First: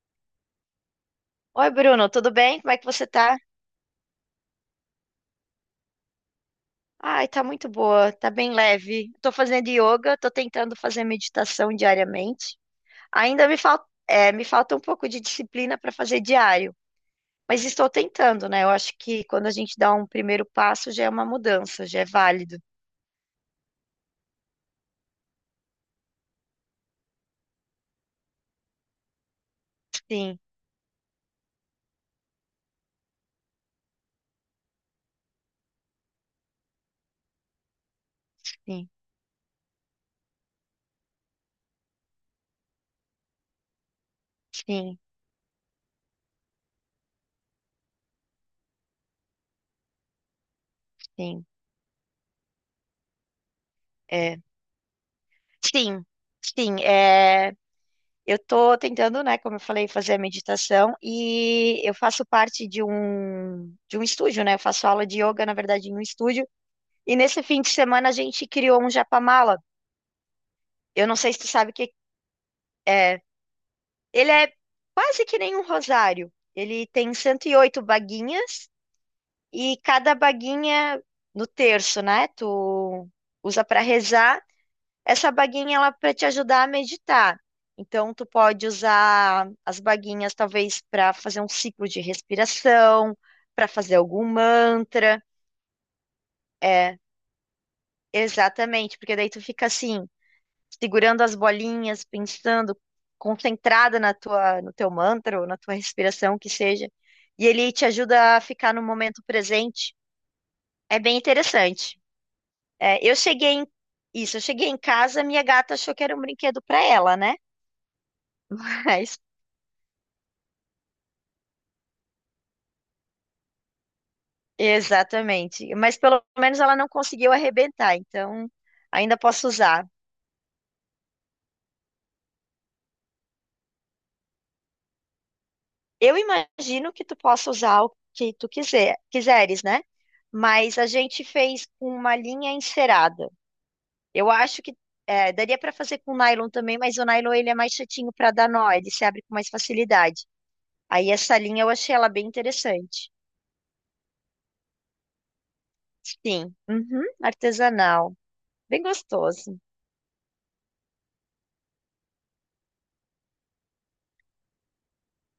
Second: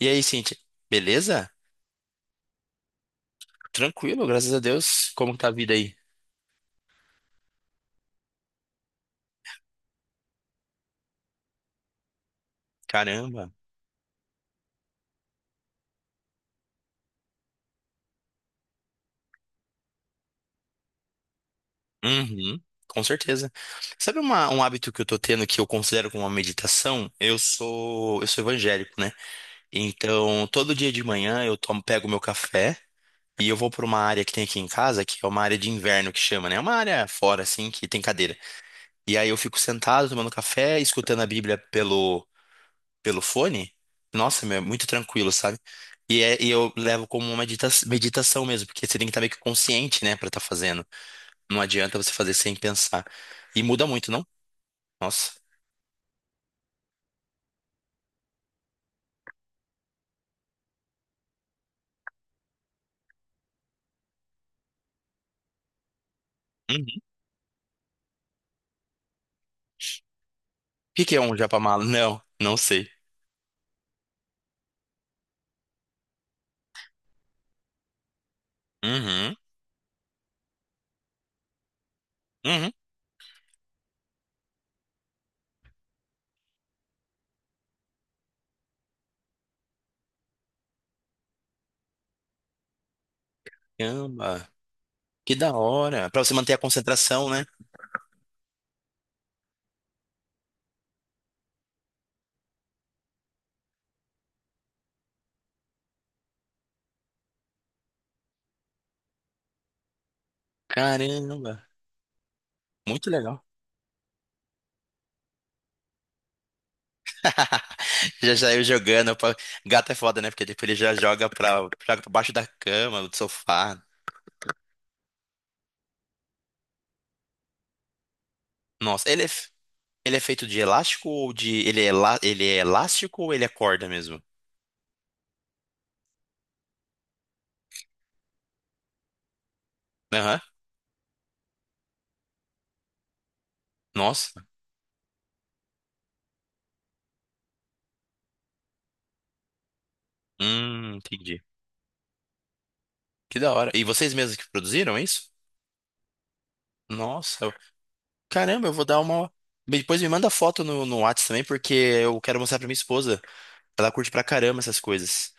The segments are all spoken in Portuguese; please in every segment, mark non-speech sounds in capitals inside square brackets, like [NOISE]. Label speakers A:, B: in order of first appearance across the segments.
A: E aí, Cintia? Beleza?
B: Oi, Bruno, tudo bem? Como é que você tá?
A: Tranquilo, graças a Deus. Como que tá a vida aí?
B: Ai, tá muito boa, tá bem leve. Tô fazendo yoga, tô tentando fazer meditação diariamente. Ainda
A: Caramba.
B: me falta um pouco de disciplina para fazer diário, mas estou tentando, né? Eu acho que quando a gente dá um primeiro passo já é uma mudança, já é
A: Uhum,
B: válido.
A: com certeza. Sabe um hábito que eu tô tendo que eu considero como uma meditação? Eu sou evangélico, né?
B: Sim,
A: Então, todo dia de manhã eu tomo, pego meu café e eu vou pra uma área que tem aqui em casa, que é uma área de inverno que chama, né? É uma área fora, assim, que tem cadeira.
B: sim,
A: E aí eu fico sentado tomando café, escutando a Bíblia pelo fone. Nossa, meu, é muito
B: sim,
A: tranquilo, sabe? E eu levo como uma meditação mesmo, porque você tem que estar meio que consciente, né, pra estar fazendo.
B: sim.
A: Não adianta você fazer sem pensar. E muda muito, não?
B: É.
A: Nossa.
B: Sim, sim. É. Eu tô tentando, né, como eu falei, fazer a meditação e eu faço parte de um estúdio, né? Eu faço aula de yoga, na verdade, em um estúdio.
A: Uhum. O
B: E nesse fim de semana a gente criou um japamala.
A: que
B: Eu
A: que
B: não
A: é
B: sei
A: um
B: se tu
A: japa?
B: sabe o que
A: Não, não sei.
B: é. Ele é quase que nem um rosário. Ele tem 108 baguinhas
A: Uhum,
B: e cada baguinha no terço, né?
A: uhum.
B: Tu usa para rezar. Essa baguinha ela é para te ajudar a meditar. Então tu pode usar as baguinhas talvez para fazer um ciclo de respiração, para fazer algum
A: Caramba,
B: mantra.
A: que da hora. Pra você manter a
B: É,
A: concentração, né?
B: exatamente, porque daí tu fica assim, segurando as bolinhas, pensando, concentrada na tua, no teu mantra ou na tua respiração que seja, e ele te ajuda a ficar no momento presente. É bem
A: Caramba,
B: interessante. É,
A: muito legal.
B: isso, eu cheguei em casa, minha gata achou que era um brinquedo para ela, né?
A: [LAUGHS] Já saiu jogando.
B: [LAUGHS]
A: Pra... Gato é foda, né? Porque depois ele já joga pra baixo da cama, do sofá.
B: Exatamente. Mas pelo menos ela não conseguiu arrebentar, então
A: Nossa,
B: ainda
A: ele é.
B: posso usar.
A: Ele é feito de elástico ou de... Ele é elástico ou ele é corda mesmo?
B: Eu imagino que tu possa usar o que tu quiser, quiseres, né?
A: Aham.
B: Mas a gente fez com uma linha encerada. Eu
A: Nossa.
B: acho que daria para fazer com nylon também, mas o nylon ele é mais chatinho para dar nó, ele se abre com mais facilidade. Aí essa
A: Entendi.
B: linha eu achei ela bem interessante.
A: Que da hora. E vocês mesmos que produziram é isso?
B: Sim, uhum,
A: Nossa.
B: artesanal,
A: Caramba, eu
B: bem
A: vou dar uma...
B: gostoso.
A: Depois me manda foto no Whats também, porque eu quero mostrar pra minha esposa. Ela curte pra caramba essas coisas.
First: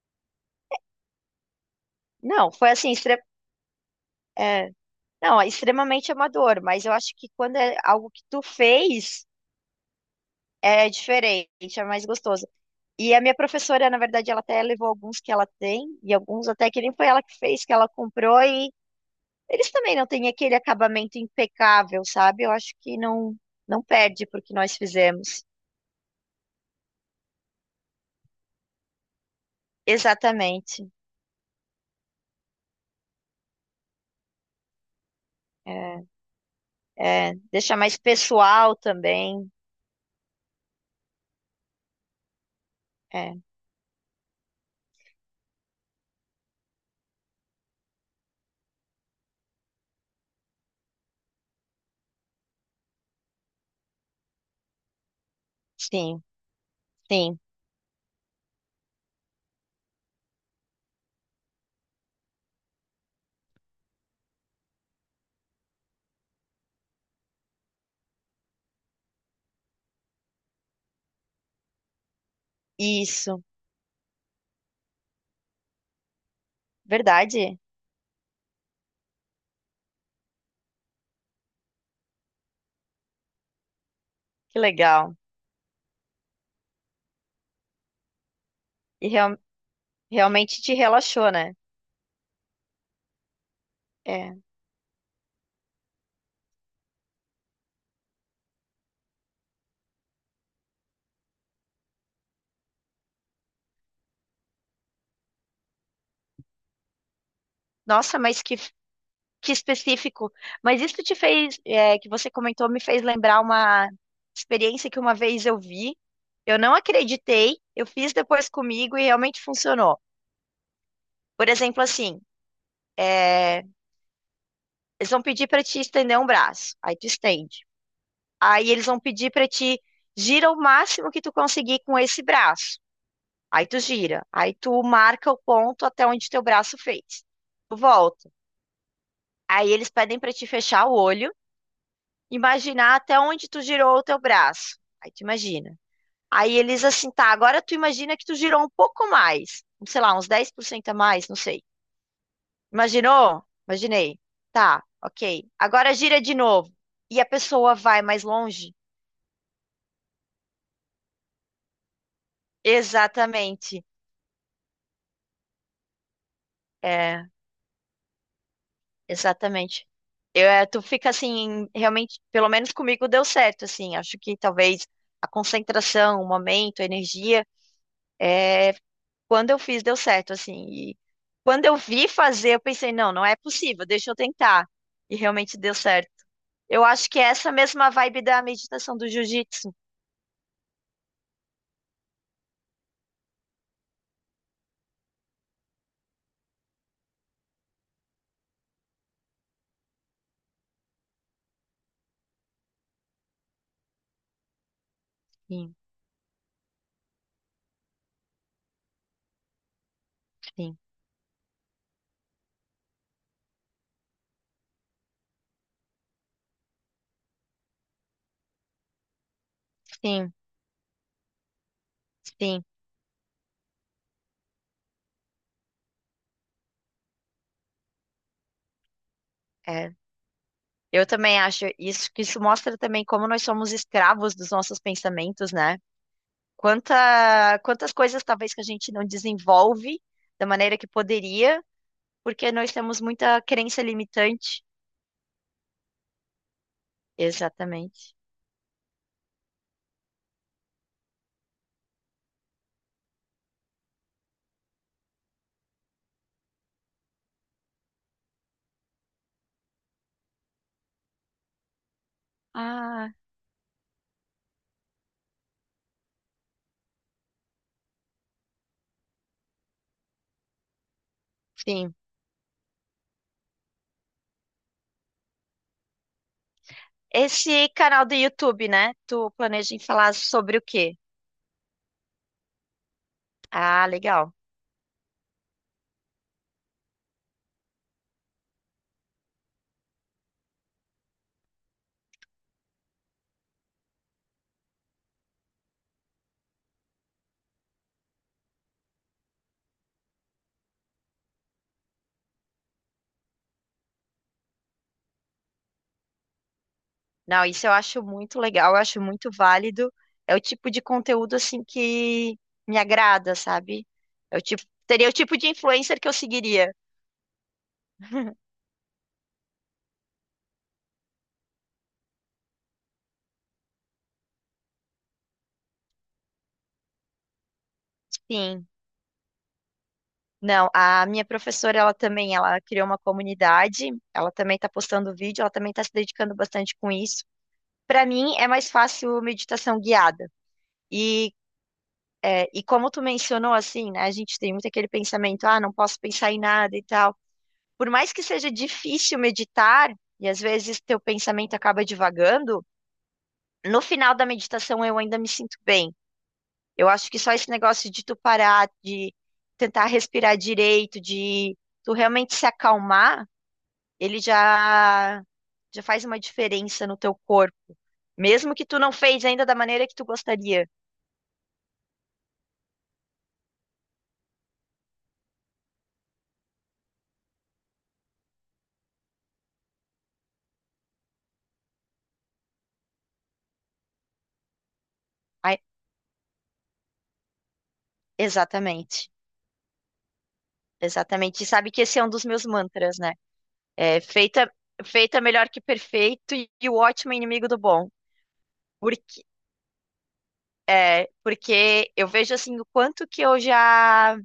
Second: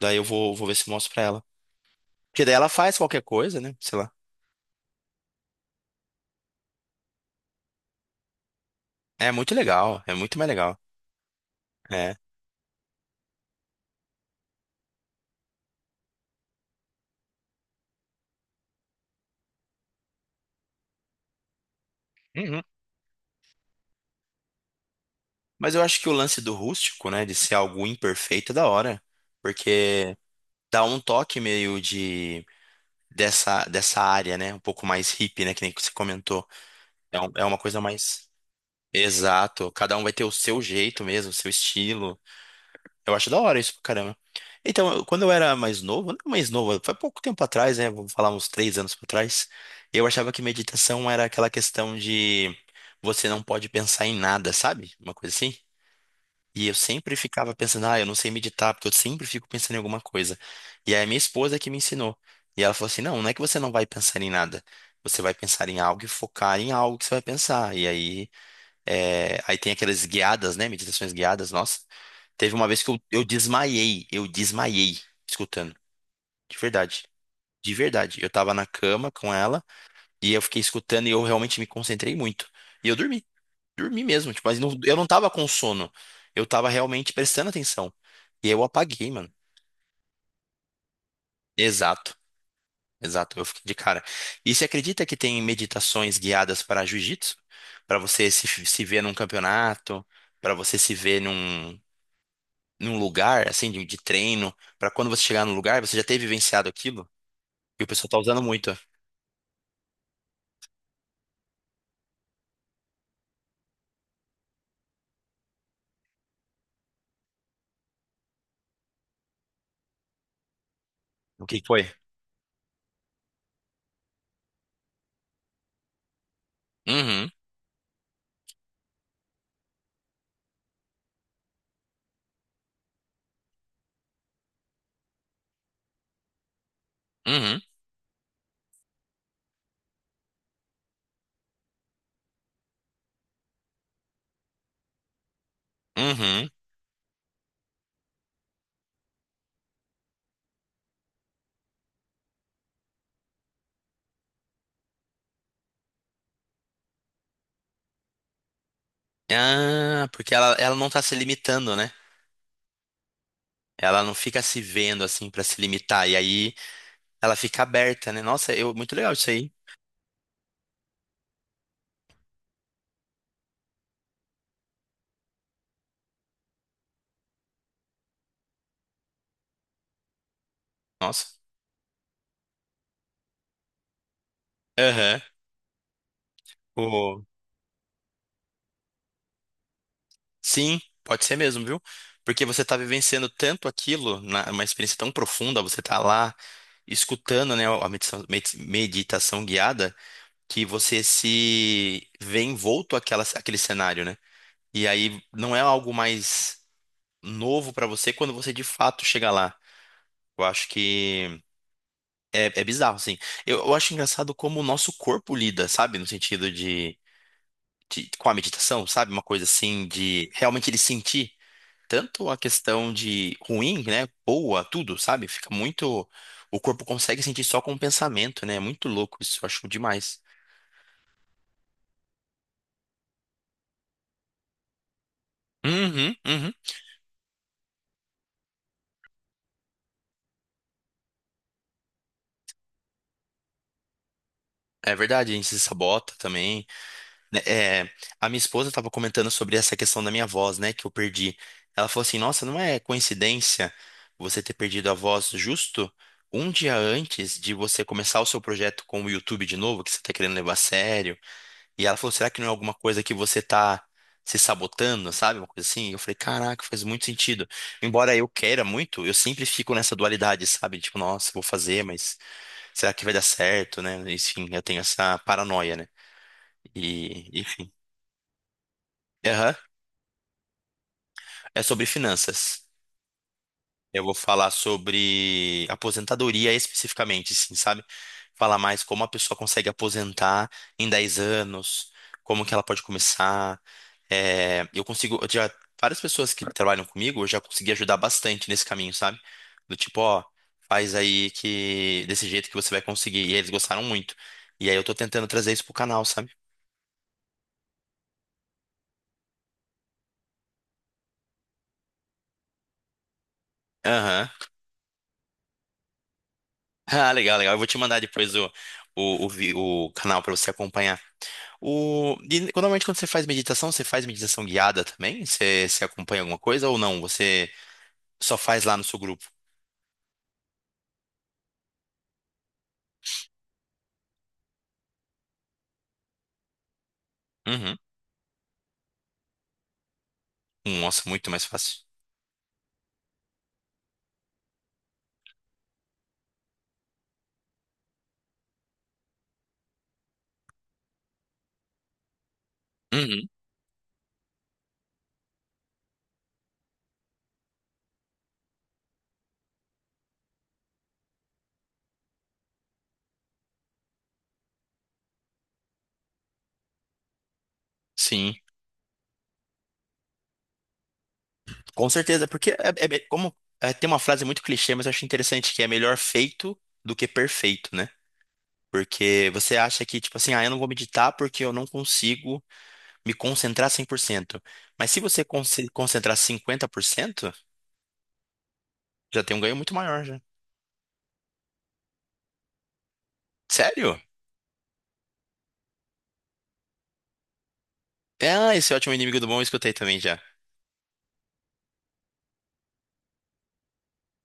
A: Daí eu vou ver se mostro pra ela. Porque
B: Não,
A: daí ela
B: foi assim,
A: faz qualquer coisa, né? Sei lá.
B: não, é extremamente amador, mas eu acho que quando é algo que tu fez,
A: É muito legal. É muito mais legal.
B: é diferente, é mais
A: É.
B: gostoso. E a minha professora, na verdade, ela até levou alguns que ela tem, e alguns até que nem foi ela que fez, que ela comprou, e eles também não têm aquele acabamento impecável, sabe? Eu
A: Uhum.
B: acho que não, não perde porque nós fizemos.
A: Mas eu acho que o lance do rústico, né? De ser algo imperfeito é da hora. Porque... dá
B: Exatamente.
A: um toque meio de dessa área, né? Um pouco mais hippie, né? Que nem que você
B: É,
A: comentou. É,
B: é,
A: é uma
B: deixa
A: coisa
B: mais
A: mais...
B: pessoal também.
A: exato. Cada um vai ter o seu jeito mesmo, o seu estilo. Eu acho
B: É,
A: da hora isso pra caramba. Então, quando eu era mais novo, não mais novo, foi pouco tempo atrás, né? Vou falar uns 3 anos pra trás. Eu achava que meditação era aquela questão de você não pode pensar em nada, sabe? Uma coisa assim.
B: sim,
A: E eu sempre
B: sim.
A: ficava pensando, ah, eu não sei meditar, porque eu sempre fico pensando em alguma coisa. E aí a minha esposa que me ensinou. E ela falou assim, não, não é que você não vai pensar em nada. Você vai pensar em algo e focar em algo que você vai pensar. E aí tem aquelas guiadas, né? Meditações guiadas, nossa. Teve uma vez que eu, eu
B: Isso.
A: desmaiei, eu desmaiei escutando. De verdade.
B: Verdade?
A: De verdade. Eu tava na cama com ela e eu fiquei escutando e eu realmente me concentrei muito. E eu dormi mesmo, tipo, mas
B: Que
A: eu não
B: legal.
A: tava com sono. Eu tava realmente prestando atenção. E aí eu
B: E
A: apaguei, mano.
B: realmente te relaxou, né?
A: Exato, exato. Eu fiquei de cara.
B: É.
A: E você acredita que tem meditações guiadas para jiu-jitsu? Para você se ver num campeonato, para você se ver num lugar, assim, de treino, para quando você chegar no lugar, você já ter vivenciado aquilo? E o pessoal tá
B: Nossa,
A: usando
B: mas que,
A: muito.
B: que específico. Mas isso te fez, que você comentou, me fez lembrar uma experiência que uma vez eu vi. Eu não acreditei, eu fiz depois comigo e realmente funcionou.
A: O
B: Por
A: que que foi?
B: exemplo, assim, é, eles vão pedir para te estender um braço, aí tu
A: Uhum,
B: estende. Aí eles vão pedir para te gira o máximo que tu conseguir com esse braço. Aí tu gira, aí tu marca o ponto até onde teu braço fez.
A: uhum,
B: Tu volta. Aí eles pedem para te fechar o olho. Imaginar até onde tu girou o teu braço. Aí tu imagina.
A: uhum.
B: Aí eles assim, tá, agora tu imagina que tu girou um pouco mais, sei lá, uns 10% a mais, não sei. Imaginou? Imaginei. Tá, ok. Agora gira de novo. E a pessoa vai mais longe?
A: Ah, porque ela não tá se limitando, né?
B: Exatamente.
A: Ela não fica se vendo assim pra se limitar. E aí
B: É,
A: ela fica aberta, né? Nossa, muito legal isso aí.
B: exatamente. Tu fica assim, realmente, pelo menos comigo deu certo, assim. Acho que talvez a concentração, o momento, a energia, é, quando eu fiz, deu certo, assim. E
A: Nossa.
B: quando eu vi fazer, eu pensei, não, não é possível, deixa eu tentar. E
A: Aham.
B: realmente deu certo. Eu acho que é
A: O-
B: essa mesma vibe da meditação do jiu-jitsu.
A: Sim, pode ser mesmo, viu? Porque você tá vivenciando tanto aquilo, uma experiência tão profunda. Você tá lá escutando, né, a meditação, meditação guiada, que você se vê envolto àquele cenário, né? E aí não é
B: Sim,
A: algo mais novo pra você quando você de fato chega lá. Eu acho
B: sim,
A: que é bizarro, assim. Eu acho engraçado como o nosso corpo lida, sabe? No sentido com a meditação, sabe? Uma coisa assim de
B: sim,
A: realmente ele sentir tanto a
B: sim.
A: questão de ruim, né? Boa, tudo, sabe? Fica muito. O corpo consegue sentir só com o pensamento, né? É muito louco isso, eu acho
B: É.
A: demais.
B: Eu também acho isso, que isso mostra também como nós somos escravos dos nossos pensamentos, né?
A: Uhum, uhum.
B: Quantas coisas talvez que a gente não desenvolve da maneira que poderia, porque nós temos muita crença limitante.
A: É verdade, a gente se sabota também, né?
B: Exatamente.
A: A minha esposa estava comentando sobre essa questão da minha voz, né? Que eu perdi. Ela falou assim: nossa, não é coincidência você ter perdido a voz justo um dia antes de você começar o seu projeto com o YouTube de novo, que você está querendo levar a sério. E ela falou, será que não é alguma coisa
B: Ah,
A: que você tá se sabotando, sabe? Uma coisa assim. E eu falei, caraca, faz muito sentido. Embora eu queira muito, eu sempre fico nessa dualidade, sabe? Tipo, nossa, vou fazer,
B: sim.
A: mas será que vai dar certo, né? Enfim, eu tenho essa paranoia, né? E, e-
B: Esse canal do YouTube, né? Tu
A: Aham,
B: planeja em falar sobre o quê?
A: é sobre finanças.
B: Ah,
A: Eu vou
B: legal.
A: falar sobre aposentadoria especificamente, sim, sabe? Falar mais como a pessoa consegue aposentar em 10 anos, como que ela pode começar. Eu consigo, várias pessoas que trabalham comigo, eu já consegui ajudar bastante nesse caminho, sabe? Do tipo, ó, faz aí que desse jeito que você vai conseguir. E eles gostaram muito. E aí eu tô tentando trazer isso pro canal, sabe?
B: Não, isso eu acho muito legal, eu acho muito válido. É o tipo de conteúdo assim que me agrada, sabe?
A: Aham.
B: É o
A: [LAUGHS]
B: tipo, seria o tipo de influencer que eu seguiria.
A: Ah, legal, legal. Eu vou te mandar depois
B: [LAUGHS]
A: o canal pra você acompanhar. E normalmente quando você faz meditação guiada também? Você acompanha alguma coisa ou não? Você só faz
B: Sim.
A: lá no seu grupo?
B: Não, a minha professora, ela também, ela criou uma comunidade, ela também está postando vídeo, ela também está se dedicando bastante com isso.
A: Uhum.
B: Para mim, é mais fácil meditação guiada.
A: Nossa, muito
B: E
A: mais fácil.
B: e como tu mencionou, assim, né, a gente tem muito aquele pensamento, ah, não posso pensar em nada e tal. Por mais que seja difícil meditar, e às vezes teu pensamento acaba divagando,
A: Uhum.
B: no final da meditação eu ainda me sinto bem. Eu acho que só esse negócio de tu parar, de tentar respirar direito, de tu realmente se acalmar, ele já, já faz uma diferença no teu corpo.
A: Sim,
B: Mesmo que tu não fez ainda da maneira que tu gostaria.
A: com certeza, porque é me- como tem uma frase muito clichê, mas eu acho interessante que é melhor feito do que perfeito, né? Porque você acha que, tipo assim, ah, eu não vou meditar porque eu não consigo me concentrar 100%. Mas se você
B: Ai,
A: concentrar 50%,
B: exatamente.
A: já tem um ganho muito maior, já.
B: Exatamente. E sabe que esse é um dos meus mantras, né?
A: Sério?
B: É feita, feita melhor que perfeito e o ótimo é inimigo do bom.
A: Ah, esse é ótimo inimigo
B: Porque,
A: do bom, eu escutei também já.
B: porque eu vejo assim o quanto que eu já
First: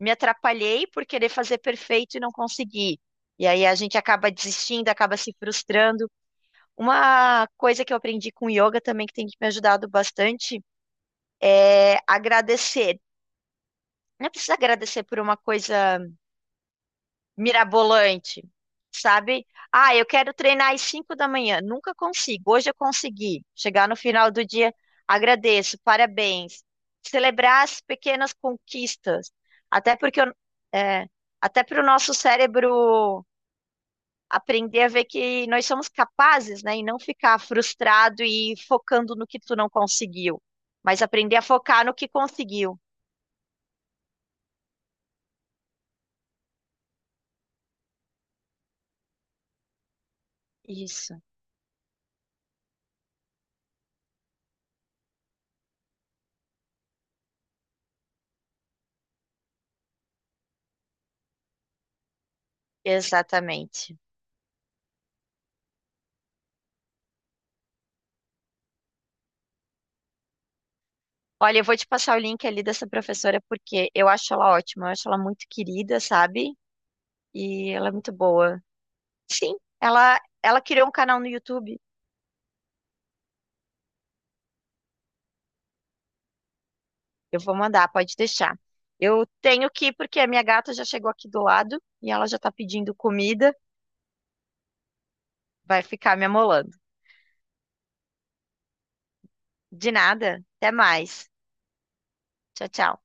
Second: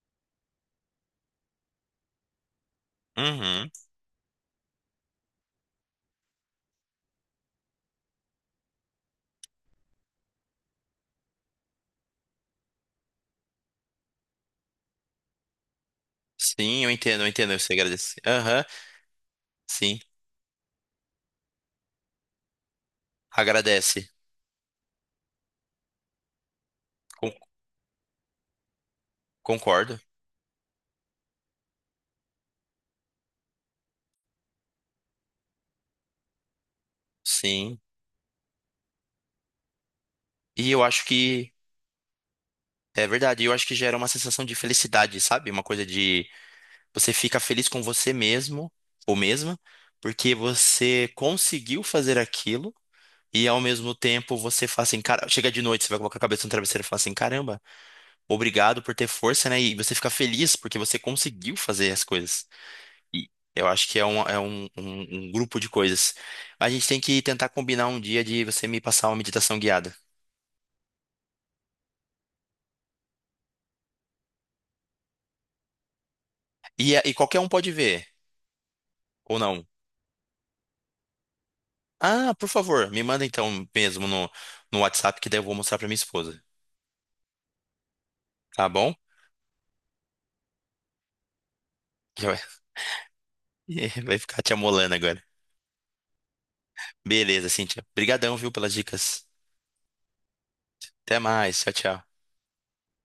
B: me atrapalhei por querer fazer perfeito e não consegui. E aí
A: Uhum.
B: a gente acaba desistindo, acaba se frustrando. Uma coisa que eu aprendi com yoga também, que tem me ajudado bastante, é agradecer. Não precisa agradecer por uma coisa
A: Sim, eu entendo, eu entendo. Você agradece.
B: mirabolante,
A: Aham,
B: sabe? Ah,
A: sim.
B: eu quero treinar às 5 da manhã. Nunca consigo. Hoje eu consegui. Chegar no
A: Agradece.
B: final do dia, agradeço, parabéns.
A: Con-
B: Celebrar as pequenas conquistas. Até
A: Concordo.
B: porque eu- é, até para o nosso cérebro aprender a ver que nós somos capazes, né? E não ficar
A: Sim.
B: frustrado e focando no que tu não conseguiu.
A: E eu
B: Mas
A: acho
B: aprender a
A: que
B: focar no que conseguiu.
A: é verdade, eu acho que gera uma sensação de felicidade, sabe? Uma coisa de você fica feliz com você mesmo ou mesma, porque você
B: Isso,
A: conseguiu fazer aquilo e ao mesmo tempo você fala assim, cara, chega de noite, você vai colocar a cabeça no travesseiro e fala assim, caramba, obrigado por ter força, né? E você fica feliz porque você conseguiu fazer as coisas. E eu acho
B: exatamente.
A: que é um grupo de coisas. A gente tem que tentar combinar um dia de você me passar uma meditação guiada.
B: Olha, eu vou te passar o link ali dessa professora porque eu acho ela ótima, eu acho ela muito querida, sabe?
A: E qualquer um
B: E
A: pode
B: ela é
A: ver,
B: muito boa.
A: ou
B: Sim,
A: não.
B: ela criou um canal no YouTube.
A: Ah, por favor, me manda então mesmo no WhatsApp, que daí eu vou mostrar pra minha esposa.
B: Eu vou mandar, pode deixar.
A: Tá bom?
B: Eu tenho que ir porque a minha gata já chegou aqui do lado e ela
A: Já.
B: já tá pedindo comida,
A: Vai [LAUGHS] vai ficar te amolando agora.
B: vai ficar me amolando.
A: Beleza, Cíntia. Obrigadão, viu, pelas dicas.
B: De nada, até
A: Até
B: mais.
A: mais. Tchau, tchau.
B: Tchau, tchau.